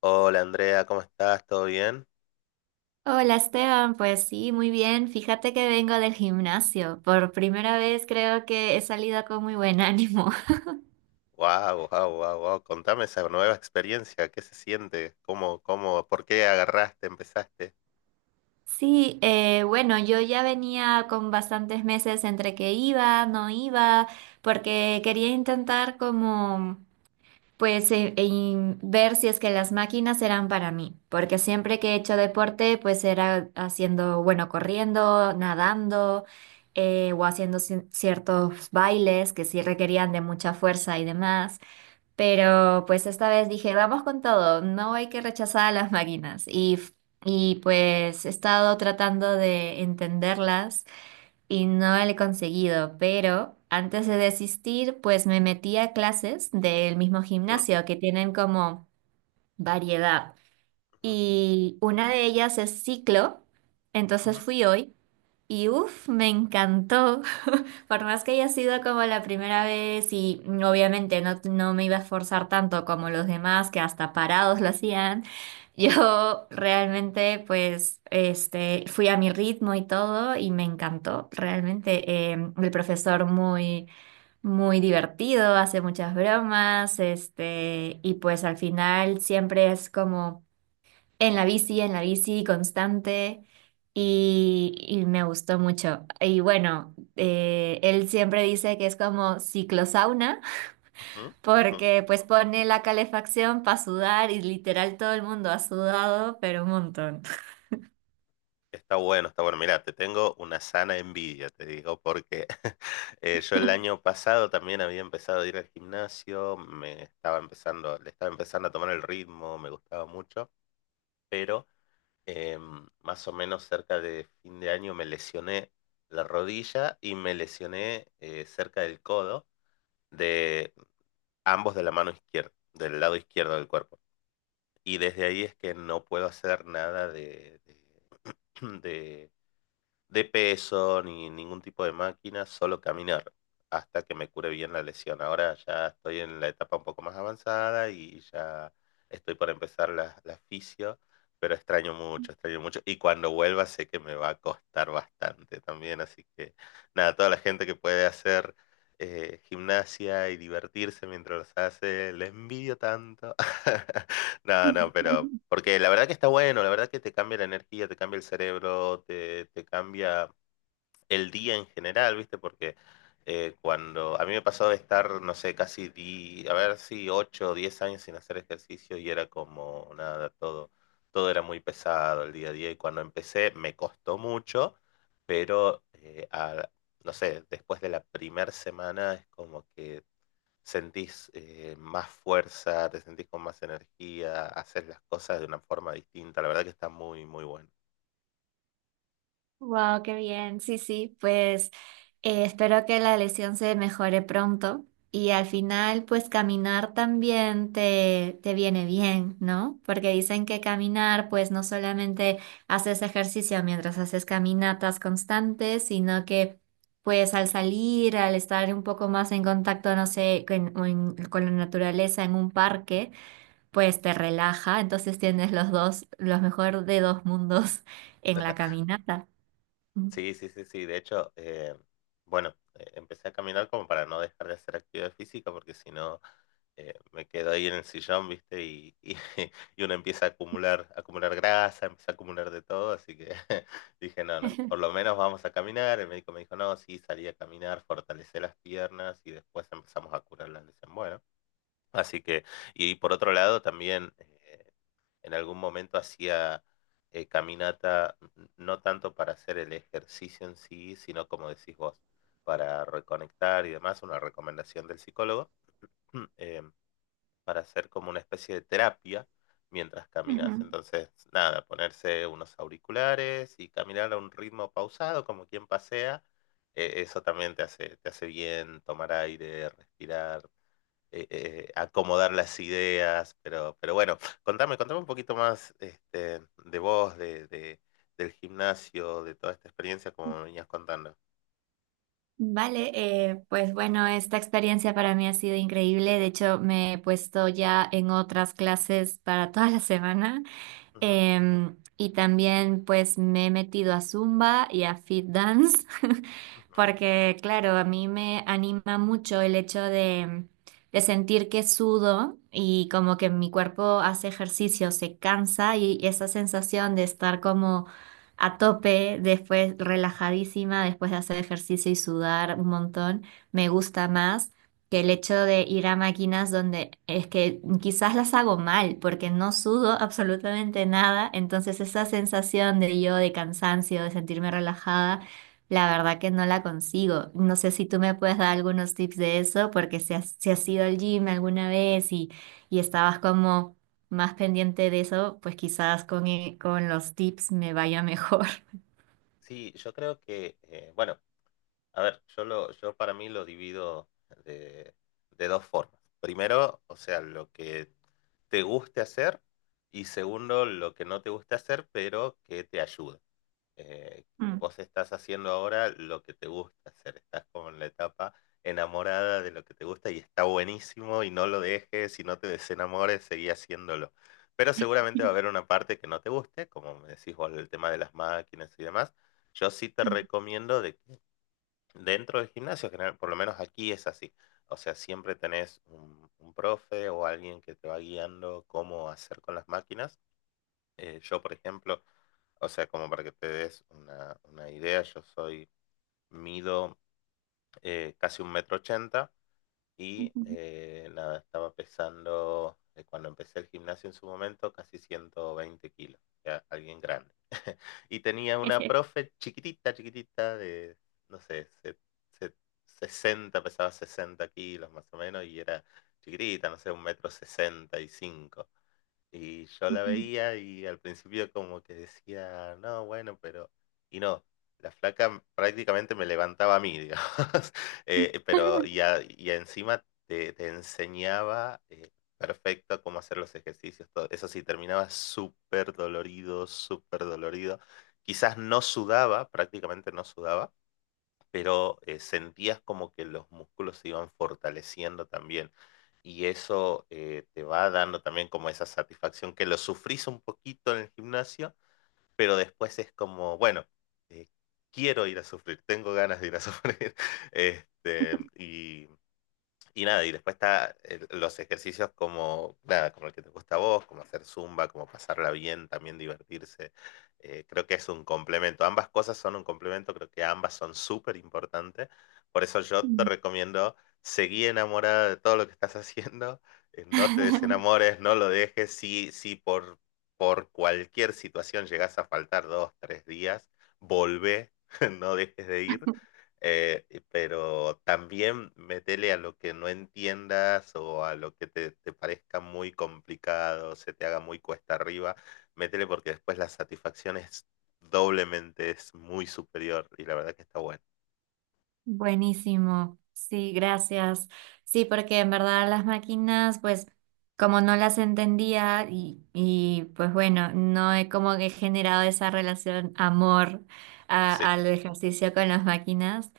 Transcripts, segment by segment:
Hola Andrea, ¿cómo estás? ¿Todo bien? Hola Esteban, pues sí, muy bien. Fíjate que vengo del gimnasio. Por primera vez creo que he salido con muy buen ánimo. Wow, wow, wow, wow. Contame esa nueva experiencia, ¿qué se siente? ¿Cómo, por qué agarraste, empezaste? Sí, bueno, yo ya venía con bastantes meses entre que iba, no iba, porque quería intentar como... Pues en ver si es que las máquinas eran para mí, porque siempre que he hecho deporte, pues era haciendo, bueno, corriendo, nadando, o haciendo ciertos bailes que sí requerían de mucha fuerza y demás. Pero pues esta vez dije, vamos con todo, no hay que rechazar a las máquinas. Y pues he estado tratando de entenderlas y no lo he conseguido, pero antes de desistir, pues me metí a clases del mismo ¿Mm? gimnasio que tienen como variedad. Ujú, Y una de ellas es ciclo, ujú, entonces fui hoy y uff, me encantó. Por más que haya sido como la primera vez y obviamente no me iba a esforzar tanto como los demás, que hasta parados lo hacían, yo realmente pues este, fui a mi ritmo y todo y me encantó realmente. Eh, el profesor muy, muy divertido, hace muchas bromas este, y pues al final siempre es como... en la bici constante y me gustó mucho. Y bueno, él siempre dice que es como ciclosauna ujú, ujú. porque pues pone la calefacción para sudar y literal todo el mundo ha sudado, pero un montón. Está bueno, está bueno. Mira, te tengo una sana envidia, te digo, porque yo el año pasado también había empezado a ir al gimnasio, le estaba empezando a tomar el ritmo, me gustaba mucho, pero eh, más o menos cerca de fin de año me lesioné la rodilla y me lesioné cerca del codo de ambos de la mano izquierda, del lado izquierdo del cuerpo. Y desde ahí es que no puedo hacer nada de de peso ni ningún tipo de máquina, solo caminar hasta que me cure bien la lesión. Ahora ya estoy en la etapa un poco más avanzada y ya estoy por empezar la fisio, pero extraño mucho, extraño mucho. Y cuando vuelva sé que me va a costar bastante también, así que nada, toda la gente que puede hacer gimnasia y divertirse mientras los hace, les envidio tanto. No, no, pero porque la verdad que está bueno, la verdad que te cambia la energía, te cambia el cerebro, te cambia el día en general, ¿viste? Porque cuando a mí me pasó de estar, no sé, casi, a ver si 8 o 10 años sin hacer ejercicio y era como nada, todo era muy pesado el día a día y cuando empecé me costó mucho, pero no sé, después de la primera semana es como que sentís más fuerza, te sentís con más energía, haces las cosas de una forma distinta. La verdad que está muy, muy bueno. Wow, qué bien. Sí, sí, pues espero que la lesión se mejore pronto y al final, pues caminar también te viene bien, ¿no? Porque dicen que caminar, pues no solamente haces ejercicio mientras haces caminatas constantes, sino que pues al salir, al estar un poco más en contacto, no sé, con la naturaleza en un parque, Ujú. pues te relaja, entonces tienes los dos, los mejor de dos mundos en la caminata. Sí, sí, sí, sí. De hecho, bueno, empecé a caminar como para no dejar de hacer actividad física, porque si no, me quedo ahí en el sillón, ¿viste? Y uno empieza a acumular grasa, empieza a acumular de todo. Así que dije, no, no, por lo menos vamos a caminar. El médico me dijo, no, sí, salí a caminar, fortalecé las piernas y después empezamos a curar la lesión. Bueno. Así que, y por otro lado, también en algún momento hacía caminata, no tanto para hacer el ejercicio en sí, sino como decís vos, para reconectar y demás, una recomendación del psicólogo, eh, para hacer como una especie de terapia mientras caminas. Ujú. Entonces, nada, ponerse unos auriculares y caminar a un ritmo pausado, como quien pasea, eso también te hace bien tomar aire, respirar acomodar las ideas, pero bueno, contame, contame un poquito más de vos, del gimnasio, de toda esta experiencia como me venías contando. Vale, pues bueno, esta experiencia para mí ha sido increíble. De hecho, me he puesto ya en otras clases para toda la semana. Ujú, Y también pues me he metido a Zumba y a Fit Dance, ujú. porque claro, a mí me anima mucho el hecho de sentir que sudo y como que mi cuerpo hace ejercicio, se cansa y esa sensación de estar como a tope, después relajadísima, después de hacer ejercicio y sudar un montón, me gusta más que el hecho de ir a máquinas donde es que quizás las hago mal porque no sudo absolutamente nada. Entonces esa sensación de yo de cansancio, de sentirme relajada, la verdad que no la consigo. No sé si tú me puedes dar algunos tips de eso porque si has ido al gym alguna vez y estabas como más pendiente de eso, pues quizás con los tips me vaya mejor. Sí, yo creo que, bueno, a ver, yo para mí lo divido de, de dos formas. Primero, o sea, lo que te guste hacer y segundo, lo que no te guste hacer, pero que te ayude. eh, Mm. vos estás haciendo ahora lo que te gusta hacer, estás como en la etapa enamorada de lo que te gusta y está buenísimo y no lo dejes y no te desenamores, seguí haciéndolo. Pero seguramente va a haber una parte que no te guste, como me decís vos, el tema de las máquinas y demás. Yo sí te recomiendo de que dentro del gimnasio, general, por lo menos aquí es así. O sea, siempre tenés un profe o alguien que te va guiando cómo hacer con las máquinas yo, por ejemplo, o sea, como para que te des una idea, mido casi un metro ochenta y nada, estaba pesando, cuando empecé el gimnasio en su momento, casi 120 kilos, o sea, alguien grande. Y tenía una profe chiquitita, chiquitita, de, no sé, se- 60, pesaba 60 kilos más o menos, y era chiquitita, no sé, un metro 65 y yo la veía y al principio como que decía, no, bueno, pero... Y no, la flaca prácticamente me levantaba a mí, digamos. Pero y encima te enseñaba perfecto cómo hacer los ejercicios, todo. Eso sí, terminaba súper dolorido, súper dolorido. Quizás no sudaba, prácticamente no sudaba, pero sentías como que los músculos se iban fortaleciendo también y eso te va dando también como esa satisfacción que lo sufrís un poquito en el gimnasio, pero después es como, bueno, eh, quiero ir a sufrir, tengo ganas de ir a sufrir. Este, y, y nada, y después está los ejercicios como, nada, como el que te gusta a vos, como hacer zumba, como pasarla bien, también divertirse. Creo que es un complemento. Ambas cosas son un complemento, creo que ambas son súper importantes. Por eso yo te recomiendo, seguí enamorada de todo lo que estás haciendo, no te desenamores, no lo dejes. Si por cualquier situación llegás a faltar dos, tres días, volvé, no dejes de ir pero también metele a lo que no entiendas o a lo que te parezca muy complicado, se te haga muy cuesta arriba, métele porque después la satisfacción es doblemente, es muy superior y la verdad que está bueno. Buenísimo, sí, gracias. Sí, porque en verdad las máquinas, pues como no las entendía y, pues bueno, no he como que generado esa relación amor Sí. al ejercicio con las máquinas.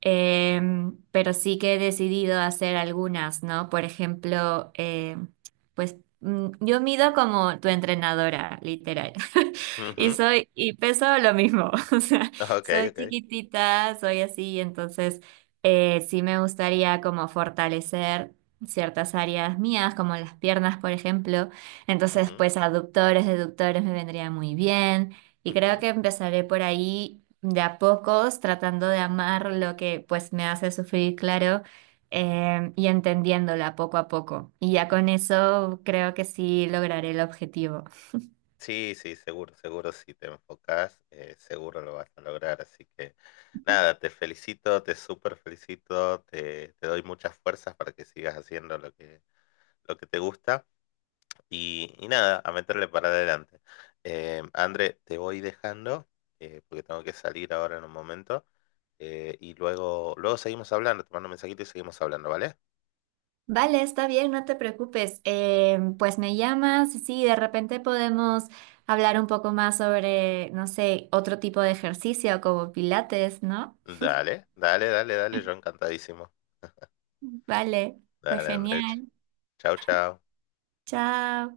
Pero sí que he decidido hacer algunas, ¿no? Por ejemplo, em, pues mm, yo mido como tu entrenadora, literal. Y Ujú. soy, y peso lo mismo. Ok, Soy ok. chiquitita, soy así, entonces sí me gustaría como fortalecer ciertas áreas mías, como las piernas, por ejemplo. Entonces, Ujú, pues aductores, deductores me vendría muy bien. Y creo ujú. que empezaré por ahí de a pocos, tratando de amar lo que pues me hace sufrir, claro, y entendiéndola poco a poco. Y ya con eso creo que sí lograré el objetivo. Sí, sí, seguro, seguro si te enfocas, seguro lo vas a lograr. Así que nada, te felicito, te súper felicito, te doy muchas fuerzas para que sigas haciendo lo que te gusta. Y nada, a meterle para adelante. André, te voy dejando, porque tengo que salir ahora en un momento. Y luego, luego seguimos hablando, te mando un mensajito y seguimos hablando, ¿vale? Vale, está bien, no te preocupes. Pues me llamas y sí, de repente podemos hablar un poco más sobre, no sé, otro tipo de ejercicio como pilates, ¿no? Dale, dale, dale, dale, yo encantadísimo. Vale, fue Dale, André. genial. Chao, chao. Chao.